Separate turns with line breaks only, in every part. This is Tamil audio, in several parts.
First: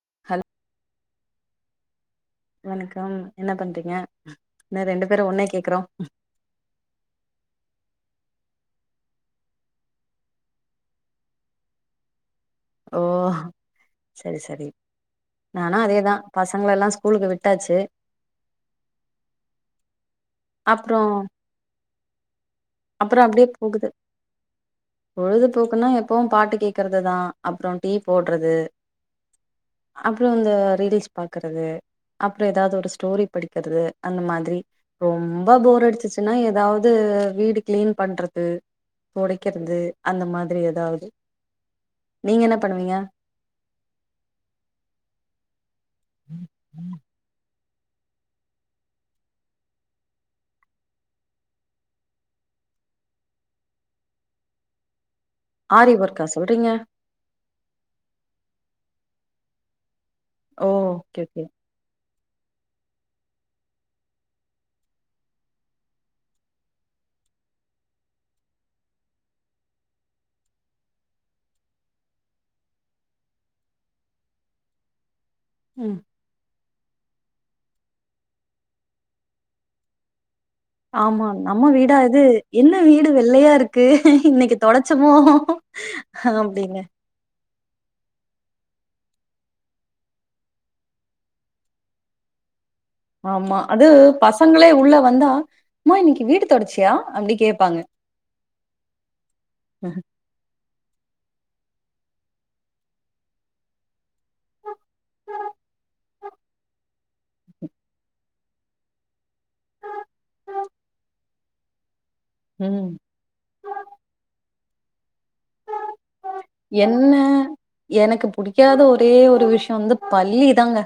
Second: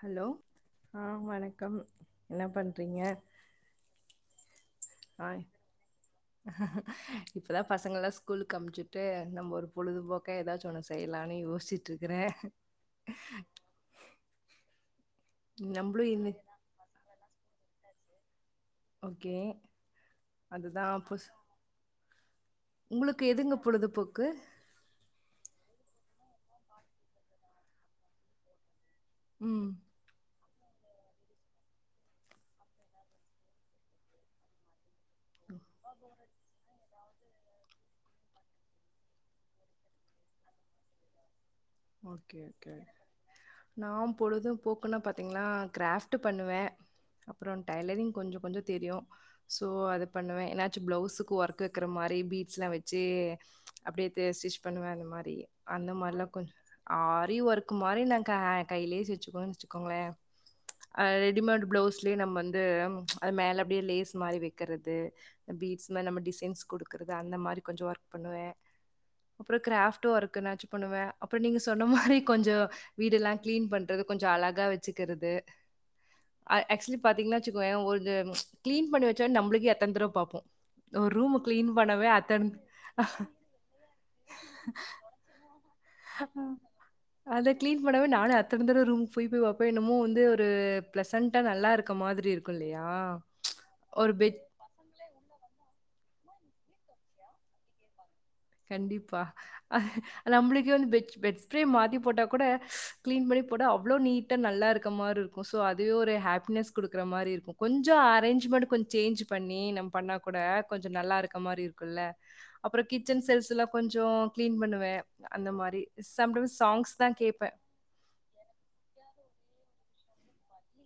ஹலோ ஆ வணக்கம் என்ன பண்றீங்க
வணக்கம் என்ன பண்றீங்க என்ன ரெண்டு பேரு ஒன்னே கேக்றோ
இப்பதாப் பசங்கள்லா ஸ்கூலுக்கு அமுச்சுட்டு நம்ம ஒரு பொழுதுபோக்கா எதாச்சு ஒன்ன செய்யலானு யோசிட் ட்ருகுறே
ஓ செரி செரி நானு
நம்பளு
அதேதா
இந்த
பச் சங்ளலெல்லா ஸ்கூலுக்கு விட்டாச்சு
ஓகே அதுதா
அப்றோ
புஸ் உங்ளுக்கு எதுங்க பொழுதுபோக்கு
பொழுதுபோக்குனா எப்பவும் பாட்டு கேக்கறதுதா அப்றோ டீப் போட்றது
ம்
அப்றோ இந்த ரீலிஸ் பாக்கறது அப்றோ எதாவ்து ஒரு ஸ்டோரி படிக்கிறது அந்த மாதிரி ரொம்ப போர் அடிச்சிச்சுன்னா எதாவ் து வீடு கிளீன் பண்றது தொடைக்கிறது அந்த மாதிரி எதாவ்து
ஓகே ஓகே நாம் பொழுதும் போக்குன்னப் பாத்தீங்னா கிராஃப்ட் ட்டு பண்ணுவே அப்றோ டைலரிங் கொஞ்சோ கொஞ்சோ தெரியு சோ அதுப் பண்ணுவே எனாச்சு ப்ளவுஸுக்கு ஒர்க்கு வெக்கிற மாரி பீட்ஸ்லா வெச்சி அப்டியே தே ஸ்டிச் பண்ணுவே அந்த மாரி அந்த
ஆரி ஒர்க்கா
மார்லா கொஞ்சோ
சொல்றீங்க
ஆரி ஒர்க்கு மாரி ஒரு நாங்கா கையிலே [unintelligible] வெச்சுக்கோங்ளே
ஓ
அ
ஓகே ஓகே
ரெடிமேடு பிளவுஸ்லியே நம்மந்து அது மேல அப்டியே லேஸ் மாரி வெக்கறது பீட்ஸ்மே நம்ம டிசைன்ஸ் குடுக்குறது அந்த மாரி கொஞ்சோ ஒர்க் பண்ணுவே அப்றோ கிராஃப்ட்டு ஒர்க்குனாச்சு பண்ணுவே அப் அப்பறோ நீங்க சொன்ன மாரி கொஞ்சோ வீடெல்லா கிளீன் பண்றது கொஞ்சோ அழகா வெச்சுக்கிறது
ம்
அ ஆக்சுலி பாத்தீங்கன்னா வச்சுக்கோயேன் ஒரு கிளீன் பன்னி வச்சா நம்மளுக்கு எத்தன் தடவ பாப்போம்
ஆமா நம்ம வீடா இது என்ன வீடு வெள்ளையா இருக்கு இன்னைக்கு தொடச்சமோ
ஆஹ்
அப்படின்னு
அத கிளீன் பண்ணவே நானு அத்தன தடவ ரூம் போய் போய் பாப்பேன் என்னமோ வந்து ஒரு பிளெசண்டா நல்லா இருக்க மாதிரிருக் க்குல்லயா
ஆமா அது பசங்களே உள்ள வந்தா அம்மா இன்னைக்கு வீடு தொடச்சியா அப்டி கேப்பாங்க
கண்டிப்பா நம்மளுக்கேந்து பெட்ச் பெட் ஸ்பிரே மாத்தி போட்டா கொட க்ளீன் பண்ணி போட்டா அவ்ளோ நீட்டா நல்லா இருக்க மாரு சோ அதே ஒரு ஹாப்பினஸ் குடுக்குற மாறி இருக்கும் கொஞ்சோ அரேஞ்மெண்ட் கொஞ் சேஞ்ச் பண்ணி நம் பண்ணா கொட கொஞ்ச நல்லா இருக்க மாறி இருக்குல்ல அப்றோ
ம்
கிட் ச்சன் செல்ஃப்ஸ் எல்லா கொஞ்சோம் கிளீன் பண்ணுவே அந்த மாறி சம்டைம்ஸ் சாங்ஸ் தா
என்ன
கேப்ப
எனக்கு புடிக்காத ஒரே ஒரு விஷயம் வந்து பல்லி தாங்க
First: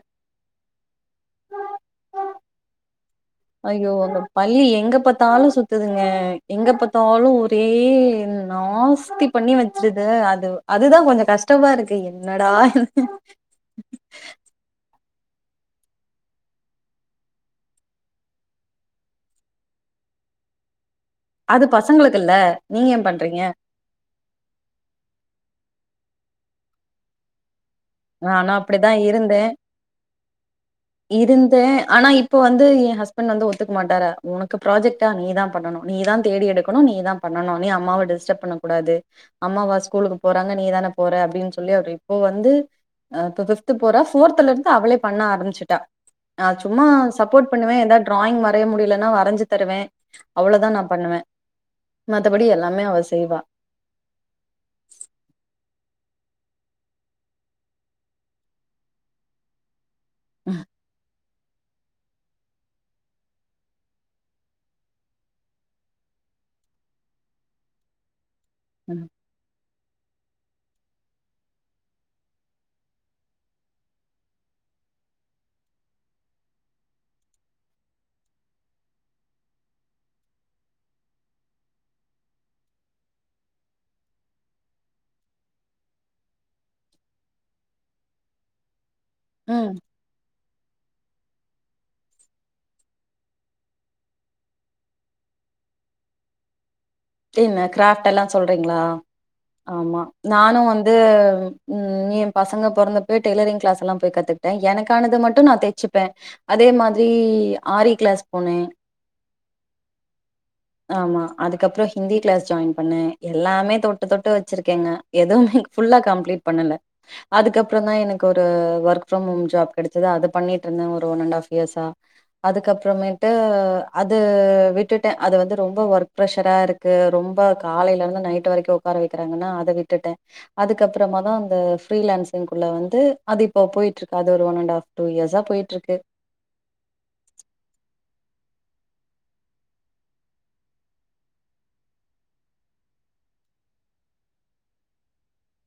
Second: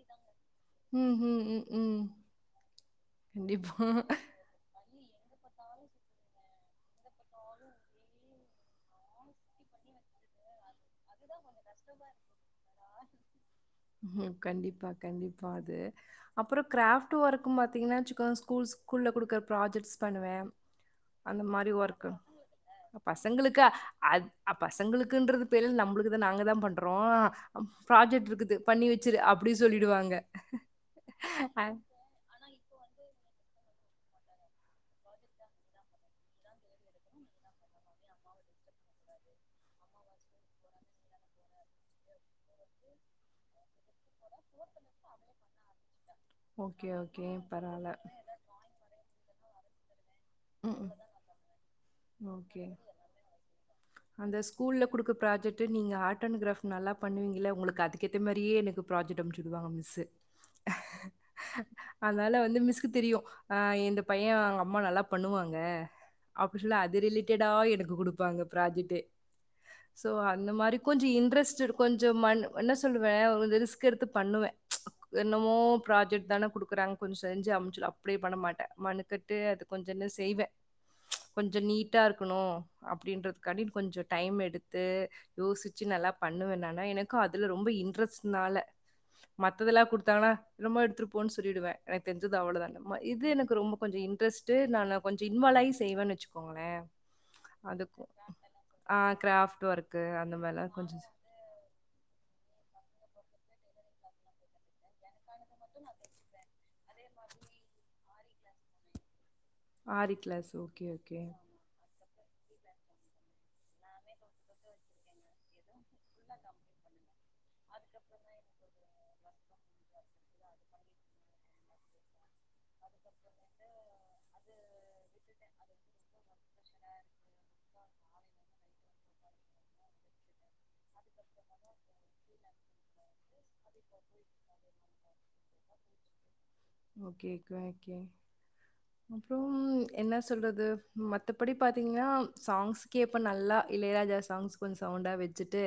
உம் உம் உம் உம்
ஐயோ அந்த பல்லி எங்க பாத்தாலும் சுத்துங்க எங்க பாத்தாலும் ஒரே நாஸ்தி பண்ணி வச்சடு அது அதுதா கொஞ்ச கஷ்டமாருக்கு என்னடா
ம் கண்டிப்பா கண்டிப்பா அது அப்பறோ கிராஃப்ட் ஒர்க்கும் பாத்தீங்கன்னா வச்சுக்க‌ ஸ்கூல் ஸ்கூல்ல குடுக்குற ப்ராஜெ்ட்ஸ் பண்ணுவ அந்த
அது
மாரி ஒர்க்
பசங்களுக்குல்ல நீங்க ஏன் பண்றீங்க
பசங்களுக்கு அ அ பசங்களுக்குன்றது பேரு நம்மளுக்குதா நாங்க தா பண்றோ ப்ராஜெக்ட் இருக்குது
நானும்
பண்ணி
அப்படிதான்
வச்சுரு
இருந்தேன்
அப்டி சொல்லிடுவாங்க
இப்போ வந்து ய ஹஸ்பண்ட் வந்து ஒத்துக்க மாட்டாரு ஒனக்கு ப்ராஜெக்டா நீ தா பண்ணணும் நீ தா தேடி எடுக்கணும் நீ தா பண்ணனும் நீ அம்மாவ டிஸ்டப் பண்ணக்க கூடாது அம்மாவா ஸ்கூலுக்கு போறாங்க நீ தான போற அப்டின் சொல்லி அவர் இப்போ வந்து அப்போ ஃப்து போறா ஃபோர்துலெந்து அவளே பண்ண ஆம்பிச்சிட்டா நா சும்மா
ஓகே, ஓகே.
சப்போர்ட் பண்ணுவ
பரவால்ல.
ஏதாது டிராயிங் வரைய முடியலன்னா வரஞ்சு தருவே அவ்ளோதா நா
ம்.
பண்ணுவ மத்தபடி
ஓகே.
எல்லாமே அவ செய்வா
அந்த ஸ்கூல்ல குடுக்க ப்ராஜெக்ட்டு நீ ஆர்ட்ண்ட் கிராஃப்ட் நல்லா பண்ணுவீங்கள உங்களுக்கு அதுக்கேத்த மாரியே எனக்கு ப்ராஜெக்ட்டு அமுச்சுடுவாங்க மிஸ்சு
ம்
அதனால வந்து மிஸ்க்கு தெரியு அ இந்த பைய அவங்க அம்மா நல்லா பண்ணுவாங்க அப்ப சொல்ல அது ரிலேட்டடா எனக்கு குடுப்பாங்க ப்ராஜெட்டு
ம்.
சோ அந்த மாறி கொஞ்சோ இன்ட்ரெஸ்ட் கொஞ்சோ மண் என்ன சொல்லுவ ரிஸ்க் எடுத்து பண்ணுவ என்னமோ ப்ராஜெக்ட் தான குடுக்குறாங்க கொஞ்ச செஞ்சு அமுச்சல அப்டி பண்ணமாட்டேன் மனுக்கட்டு அது கொஞ்ச என்ன செய்வ கொஞ்ச நீட்டா இருக்கணு அப்டின்றதுக்காண்டி கொஞ்ச டைம் எடுத்து யோசிச்சு நல்லா பண்ணுவேனனா எனக்கு அதுல ரொம்ப இன்ட்ரெஸ்ட்னால
ம்.
மத்தெல்லா குடுத் தானா என்னமோ எடுத்துட்டு போ சொல்லிடுவ எனக்கு தெரிஞ்சது அவ்ளதா இது எனக்கு ரொம்ப கொஞ்ச இன்டரெஸ்ட் நானா கொஞ்ச இன்வால் ஆயி செய்வ வச்சுக்கோங்களே
என்ன கிராப்ட் எல்லா சொல்றீங்ளா
கிராஃப்ட்
ஆமா
ஒர்க்கு அந்த மாரிலா
நானும் வந்து
கொஞ்சோ
உம் ய பசங்க பொறந்த போய் டெய்லரிங் கிளாஸ் எல்லா போய் கத்துக்கிட்ட எனக்கானத மட்டு நா தச்சுப்பே அதே மாதிரி ஆரி கிளாஸ் போனே
ஆரி கிளாஸ் ஓ
ஆமா அதுக்கப்பறம் ஹிந்தி கிளாஸ் ஜாயின் பண்ணே எல்லாமே தொட்டு தொட்டு வச்சிருக்கேங்க எதுவுமே ஃபுல்லா கம்ப்ளீட் பண்ணல அதுக்கப்புறம் தா எனக்கு ஒரு ஒர்க் ஒர்க் ப்ரம் ஹோம் கிடைச்சது அது பண்ணிட்டு இருந்த ஒரு ஒன்ண்ட் ஆஃப் இயர்சா அதுக்கப்றமேட்டு அது விட்டுட்டே அது வந்து ரொம்ப ஒர்க் ப்ரெஷரா இருக்கு ரொம்ப காலையில இருந்து நைட் வரைக்கு உக்கார வைக்கிறாங்கன்னா அத விட்டுட்டே அதுக்கப்பறமாதா அந்த ஃப்ரீலான்சிங்பிள்ள வந்து அது இப்போ பொயிட்ருக்கு அது ஒரு ஒன் அண்ட் ஹாப் டூ இயர்ஸா பொயிட்டுருக்கு
ஓகே ஓகே அப்றோ என்ன சொல்றது மத்தபடி பாத்திங்கன்னா சாங்ஸ்கேப்ப நல்லா இளையராஜாஸ் சாங்ஸ் கொஞ்சோ சவுண்டா வச்சுட்டு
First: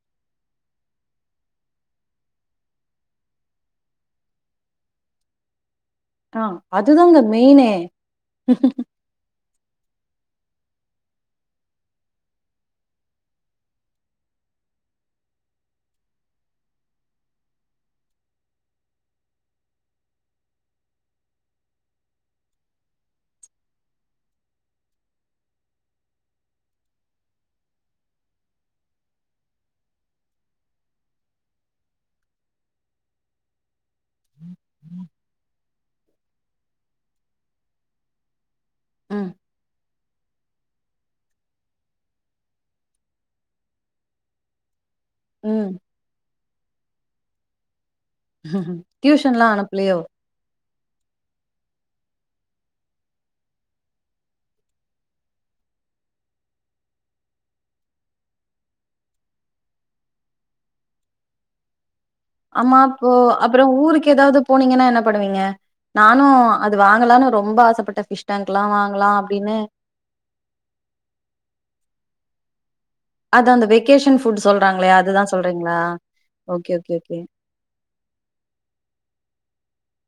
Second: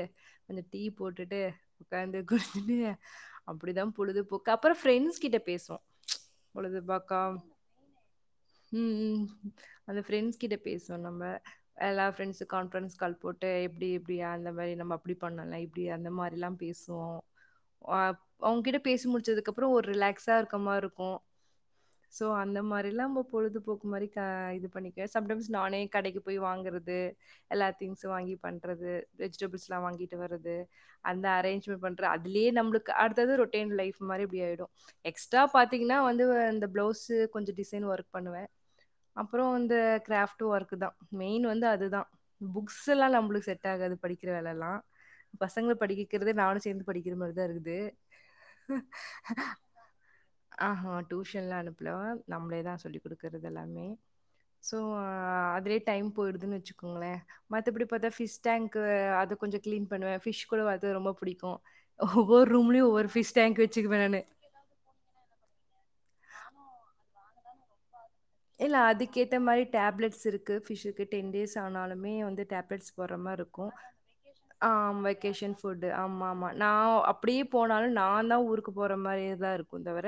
கொஞ்சோ டீ போட்டுட்டு உக்காந்து குடுத்துனு அப்டிதா பொழுதுபோக்கு அப்றோ ஃப்ரெண்ட்ஸ் கிட்ட பேசுவோ
அ
பொழுதுபோக்கா
அதுதாங்க மெயினே
ம் ம் அந்த ஃப்ரெண்ட்ஸ் கிட்ட பேசுவோ நம்ம எல்லா ஃப்ரெண்ட்ஸு கான்ஃப்ரன்ஸ் கால் போட்டு எப்டி இப்டியா அந்த மாரி நம்ம அப்டி பண்லா அப்டி அந்த மாதிரில்லா பேசுவோ உங்ககிட்ட பேசி முடிச்சதுக்கு அப்றோ ஒரு ரிலாக்சா இருக்க மார்ருக்கு சோ அந்த மாரி எல்லாமே பொழுதுபோக்கு மாரி தா இது பண்ணிக்க சம்டைம்ஸ் நானே கடைக்கு போய் வாங்குறது எல்லா திங்ஸு வாங்கி பண்றது வெஜிடபிள்ஸ்ல்லா வாங்கிட்டு வர்றது அந்த அரேஞ்மெண்ட் பண்ற அதுலியே நம்ளுக்கு அடுத்தது ரொட்டீன் லைஃப் மாறி அப்டி ஆய்டு எக்ஸ்ட்ரா பாத்திங்ன்னா வந்து இந்த பிளவுஸ்ஸூ கொஞ்சோ டிசைன் ஒர்க் பண்ணுவே
ம்
அப்றோ இந்த ஃகிராப்ட் டூ ஒர்க்தா மெயின் வந்து அதுதா புக்ஸ்ல்லா நம்ளுக்கு செட் ஆகாது படிக்கிற வேலல்லா
ம்
பசங்ளடிக்க வைக்றத நானு சேந்து படிக்கிற மாரிதா இருக்குது
ம் டியூஷன்ல்லா அனுப்லியோ
ஆஹ டியூஷன்ல்லா அனுப்புல நம்ளேதா சொல்லி குடுக்கற்து எல்லாமே சோ அதுலியே டைம் பொயிடுதுன்னு வச்சுக்கோங்ளே மத்தபடி பாத்தா பிஷ் டேங்க்கு அது கொஞ்சோ க்ளீன் பண்ணுவே பிஷ் கூட அது ரொம்ப புடிக்கு ஓ ஒவ்வொரு
ஆமா
ரூம்லியு ஒவ்வொரு
அப்போ
ஃபிஷ டேங்க்கு
அப்புறோ
வச்சுக்குவே
ஊருக்கு
நானு
ஏதாவது போனீங்கன்னா என்ன பண்ணுவீங்க நானு அது வாங்கலானு ரொம்ப ஆசைப்பட்ட ஃபிஷ் டேங்க்லா
இல்ல
வாங்கலா
அதுக்கேத்த
அப்டின்னு
மாரி டேப்லட்ஸ் இருக்கு ஃபிஷ்க்கு டென் டேஸ் ஆனாலும்மே வந்து டேப்லெட்ஸ் போற மாரி
அது
இருக்கு
அந்த வெக்கேஷன் ஃபுட்
அ
சொல்றாங்களே அதுதா
வெக்கேஷன்
சொல்றீங்களா
புட் ஆமா ஆம் நா
ஓகே ஓகே ஓகே
அப்டியே போனாலு நா தா ஊருக்கு போறமாரியே இருக்கு தவிர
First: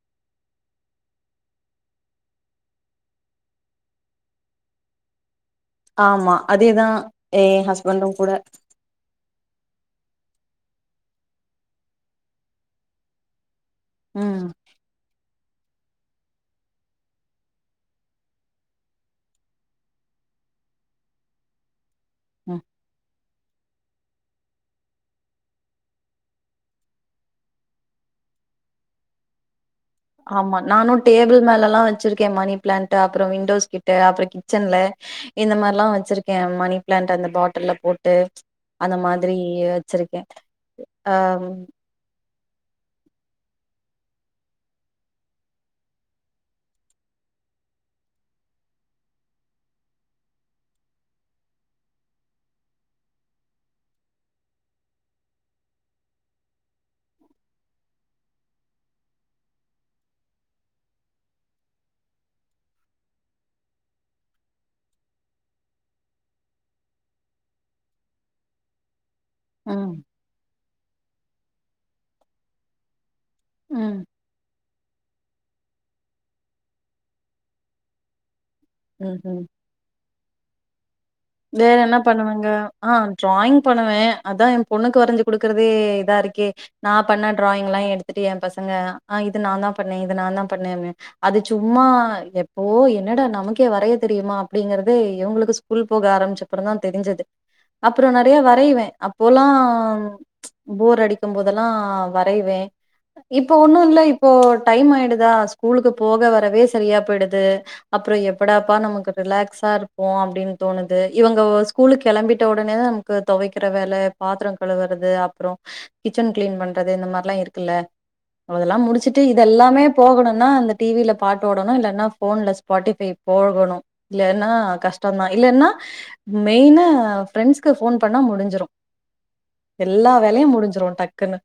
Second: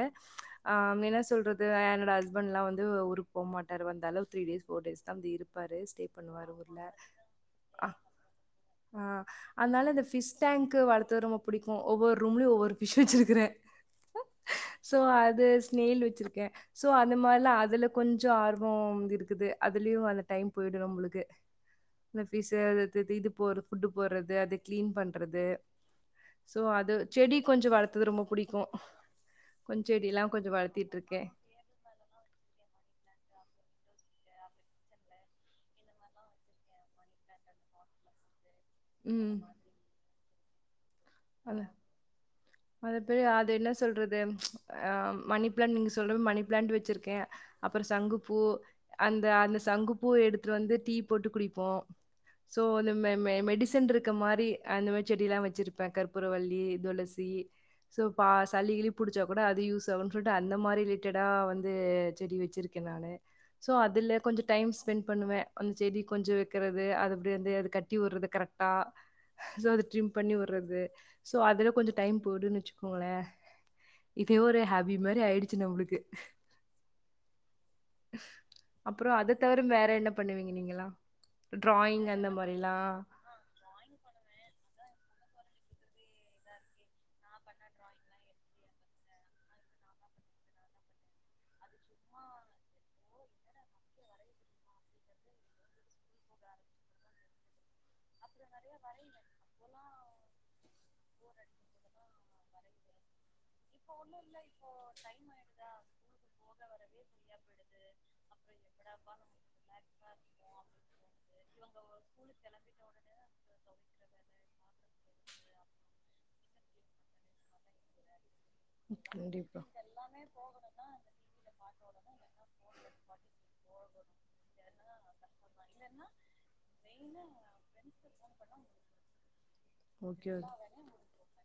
அ என்ன சொல்றது என்னோட ஹஸ்பண்ட்ல்லா வந்து ஊருக்கு போகமாட்டார் வந்தாலு த்ரீ டேஸ் போர் டேஸ்தா இரு
ஆமா அதேதா எ
அ
ஹஸ்பண்டு கூட
ஆ அதனால அந்த ஃபிஷ் டேங்க்கு வளத்ரது ரொம்ப புடிக்கு ஒவ்வொரு ரூம்லியு ஒவ்வொரு ஃபிஷ் வச்சிருக்குற
ம்
சோ அது சினேல் வச்சிருக்கே சோ அந்த மாரிலா அதுல கொஞ்சோ ஆர்வோ இருக்குது அதுலியு அந்த டைம் பொயிடு நம்மளுக்கு இந்த ஃபிஸ்சு
ம்
இது து போட்றது புட்டு போட்றது அத க்ளீன் பண்றது சோ அது செடி கொஞ்சோ வளர்துரது ரொம்ப புடிக்கு கொஞ் சொடில்லா
ஆமா நானு டேபிள் மேலல்லா வச்சிருக்கே மணி பிளண்ட் அப்றோ விண்டோஸ் கிட்ட அப்றோ கிச்சன்ல இந்த மாரிலா வச்சிருக்கே மணி பிளாண்ட் அந்த பாட்டில்ல போட்டு அந்த மாதிரி
ம்.
வச்சிருக்கே அம்
அ பெ அது என்ன சொல்றது அ மணி பிளாண்ட் நீங்க சொல்ற மணி பிளாண்ட் வச்சிருக்கே அப்றோ சங்குப்பூ அந்த அந்த சங்குப்பூ எடுத்துட்டு வந்து டீ போட்டு குடிப்போ சோ இந்த மெ மெ மெடிசன் இருக்க மாரி அந்த மாரி செடிலாம் வச்சிரு ப்பே கற்பூரவள்ளி துளசி ஸோ பா சளி கிளி புடிச்சா கூட அது யூஸ் ஆகுன் சொல்ட்டு அந்த மாரி ரிலேட்டடா வந்து செடி வச்சிரு க்கே நானு ஸோ அதுல கொஞ்ச டைம் ஸ்பெண்ட் பண்ணுவே அந்த செடி கொஞ்ச வைக்கிறது அது அப்டி வந்து அது கட்டிவிட்றது கரெக்ட் டா சோ அது
ம்
ட்ரிம்ப் பண்ணி உட்றது சோ அதுல கொஞ்ச டைம் போய்டுன் வச்சுக்கோங்களே
ம்
இதே ஒரு ஹாப் பி மாரி ஆயிடுச்சு நம்ளுக்கு அப்புற
ம்
அத
ம்
தவிர வேற என்ன பண்ணுவீங்க நீங்களா
வேற என்ன பண்ணுவங்க ஆ டிராயிங் பண்ணுவே அதா எ பொண்ணுக்கு வரஞ்சி குடுக்கறதே இதா இருக்கே நா பண்ண டிராயிங் எல்லா எடுத்துட்டு எ பசங்க ஆ இது நா தா பண்ணே இது நா தா பண்ண அது சும்மா எப்போ என்னடா நமக்கே வரைய தெரியுமா அப்டிங்கறத இவுங்களுக்கு ஸ்கூல் போக ஆரம்பிச்சப்புற தா தெரிஞ்சது அப்புறோ நறைய வரைவே அப்பொல்லா போர் அடிக்கும் போதெல்லா வரைவே இப்போ ஒன்னு இல்ல இப்போ டைம் ஆயிடுதா ஸ்கூலுக்கு போக வரவே சரியா போயிடுது அப்புற எப்படப்பா நமக்கு ரிலாக்ஸா இருக்கு அப்டின் தோணுது இவுங்க ஸ்கூலுக் கெளம்பிட்ட உடனே தா நமக்கு துவைக்கிற வேல பாத்ரோ கழுவுறது அப்றோ கிச்சன் கிளீன் பண்றது இந்த மார்லா இருக்குல்ல அதெல்லா முடிச்சுட்டு இத
கண்டிப்பாக
எல்லாமே போகணுனா இந்த டிவியில பாட்டு ஓடணு இல்லன்னா போன்ல ஸ்பாட்டிஃபைவ் போகணு இல்லன்னா கஷ்டந்தா இல்லன்னா மெயின்னா ஃபிரெண்ட்ஸ்க்கு போன் பண்ணா முடிஞ்சிரு எல்லா
ஓகே
வேலையு
ஓகே
முடிஞ்சிரு டக்குன்னு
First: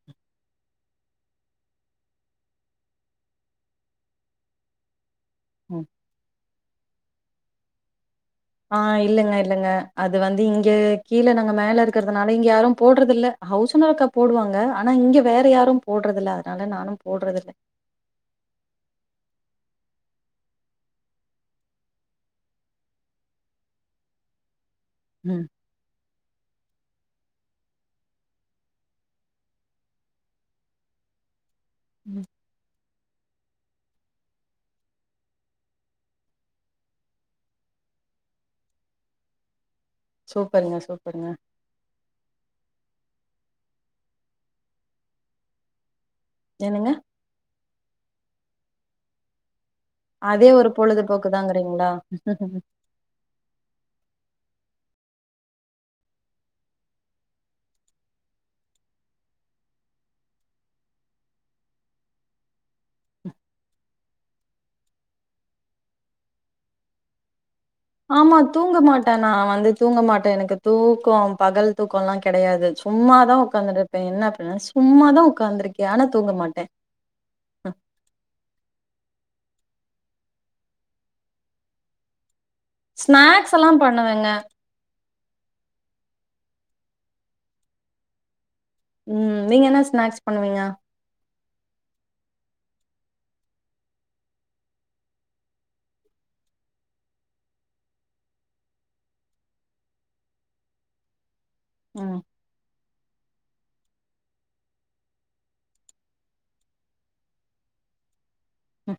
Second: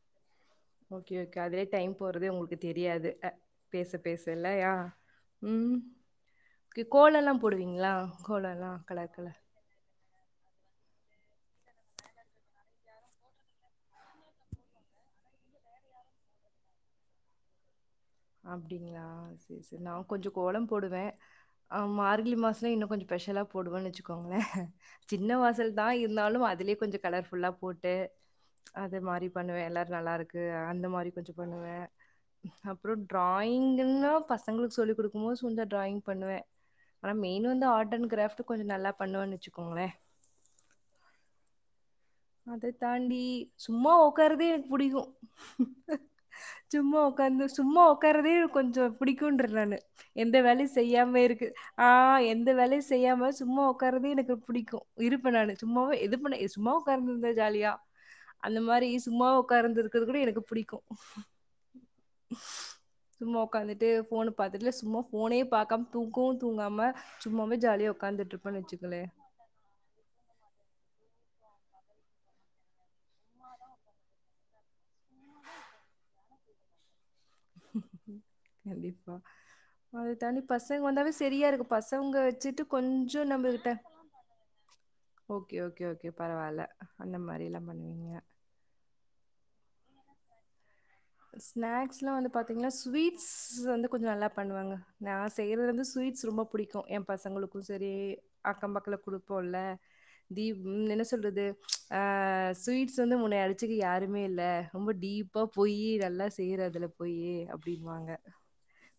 ஓகே ஓகே அதுலே டைம் போறது உங்களுக் தெரியாது பேச பேசல்லயா ம் கோல்லல்லா போடுவீங்ளா
ஆ இல்லங்க இல்லங்க அது வந்து இங்க கீழ நாங்க மேல இருக்கறதுனால இங்க யாரு போட்றது இல்ல ஹவுஸ் ஓனர் அக்கா போடுவாங்க ஆனா இங்கே வேற யாரு போட்றதில்ல அதனால நானு போட்றதில்ல
அப்டிங்ளா சேர் சேர் நா கொஞ்ச கோலம் போடுவே ஆ மார்கழி மாசோ இன்னு கொஞ்சோ ஸ்பெஷலா போடுவேன்னு வச்சுக்கோங்ளே சின்ன
ம்
வாசல் தா இருந்தாலு அதுலே கொஞ்ச கலர்ஃபுல்லா போட்டு அது மாரி பண்ணுவ எல்லாரு நல்லா இருக்கு அந்த மாரி கொஞ்ச பண்ணுவே
ம்
அப்றோ ட்ராயிங்கன்னா பசங்ளுக்கு சொல்லிக் குடுக்கும் போது கொஞ்ச டிராயிங் பண்ணுவே ஆனா மெயின் வந்து ஆட் அண்ட் கிராப்ட் கொஞ்ச நல்ல பண்ணுவேன் வச்சுகோங்ளே
சூப்பருங்க சூப்பருங்க
அத தாண்டி சும்மா உக்காரதே எனக்கு புடிக்கு
என்னங்க
சும்மா உக்காந்து சும்மா உக்கறதே கொஞ்சோ புடிக்குன்ற நானு எந்த
அதே
வேலையு
ஒரு
செய்யாமே இருக்கு ஆ
பொழுதுபோக்குதாங்கறீங்களா
எந்த வேலையு செய் செய்யாமா சும்மா உக்காறதே எனக்கு புடிக்கு இருப்ப நானு சும்மாவே எது பண்ண சும்மா உட்காந்து இருந்த ஜாலியா அந்த மாரி சும்மா உட்காந்து இருக்கது கூட எனக்கு புடிக்கு சும்மா உக்காந்துட்டு போன் பாத்துட்டுல சும்மா போனே பாக்காம தூங்கவு தூங்காம சும்மாவே ஜாலியா
ஆமா தூங்க மாட்ட நா வந்து தூங்க மாட்ட எனக்கு தூக்கோ பகல் தூக்கோலா கெடையாது சும்மாதா உக்காந்துருப்பே என்ன அப்ப சும்மாதா உக்காந்துருக்கே ஆனா தூங்க மாட்டே
கண்டிப்பா அது தனி பசங்க வந்தாவே செரியா இருக்கு பசங்க வெச்சுட்டு கொஞ்ச
ஸ்நாக்ஸ் எல்லா
நம்பகிட்ட
பண்ணுவேங்க
ஓகே ஓகே ஓகே பரவாயில்ல அந்த மாரி எல்லா பண்ணுவீங்க
ம் நீங்க என்ன ஸ்நாக்ஸ் பண்ணுவீங்க
ஸ்நாக்ஸ்லா வந்து பாத்தீங்கன்னா ஸ்வீட்ஸ் வந்து கொஞ்ச நல்லா பண்ணுவங்க நா செய்றது வந்து ஸ்வீட்ஸ் ரொம்ப புடிக்கு ஏ பசங்களுக்கு செரி அக்கம் பக்கல குடுப்போல்ல தீவ் என்ன சொல்றது ஆ
ம்
ஸ்வீட்ஸ் வந்து உன்ன அடிச்சுக்கு யாருமே இல்ல ரொம்ப டீப்பா போயி கி நல்லா செய்யற அதுல போயி அப்டின்வாங்க
ம்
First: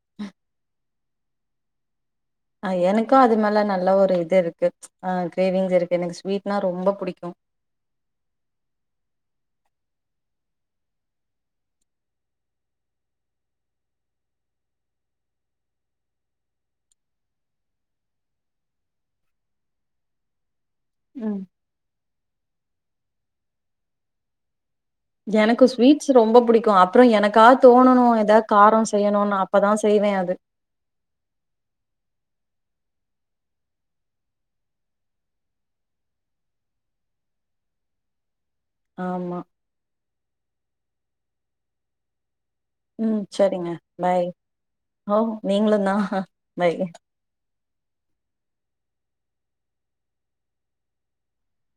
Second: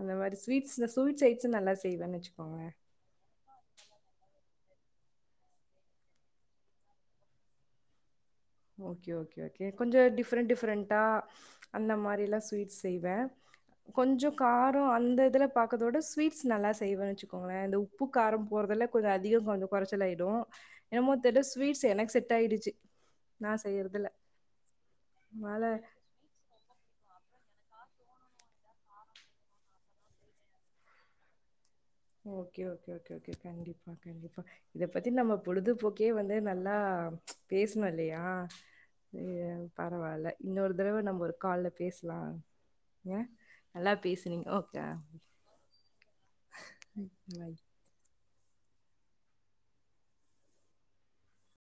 அந்த மாரி ஸ்வீட்ஸ் ஸ்வீட்ஸ் ஐட்டேட்ஸ் நல்லா செய்வேனு வெச்சுக்கோங்க
ஆ எனக்கு அது மேல நல்ல ஒரு இது இருக்கு ஆ கிரேவிங்ஸ் இருக்கு எனக்கு ஸ்வீட்னா ரொம்ப புடிக்கு
ஓகே ஓகே ஓகே கொஞ்ச டிஃப்ரெண்ட் டிஃப்ரெண்ட்டா அந்த மாறில்லா ஸ்வீட்ஸ் செய்வே கொஞ்சோ காரோ அந்த இதுல பாக்கதோட ஸ்வீட்ஸ் நல்லா செய்வனு வெச்சுக்கோங்களே இந்த உப் உப்பு காரம் போட்றதல கொஞ்ச அதிகோ கொஞ்ச கொறச்சலாயிடு என்னமோ
ம்
தெரியல ஸ்வீட்ஸ் எனக்கு செட் ஆயிடுச்சு நா செய்யறதுல
எனக்கு
அதனால
ஸ்வீட் ரொம்ப புடிக்கு அப்றோ எனக்கா தோனணு எதா காரோ செய்யணுனு அப்பதா செய்வே அது
ஓகே ஓகே ஓகே ஓகே கண்டிப்பா கண்டிப்பா இத பத்தி நம்ம பொழுதுபோக்கே வந்து நல்லா பேசுணோ இல்லயா அது
ஆமா
பரவாயில்ல இன்னொரு தடவ நம்ம ஒரு கால்ல பேசலா ஆ
ம்
நல்லா பேசுனீங்க ஓகே
நீங்களுந்தா பாய்
[unintelligible]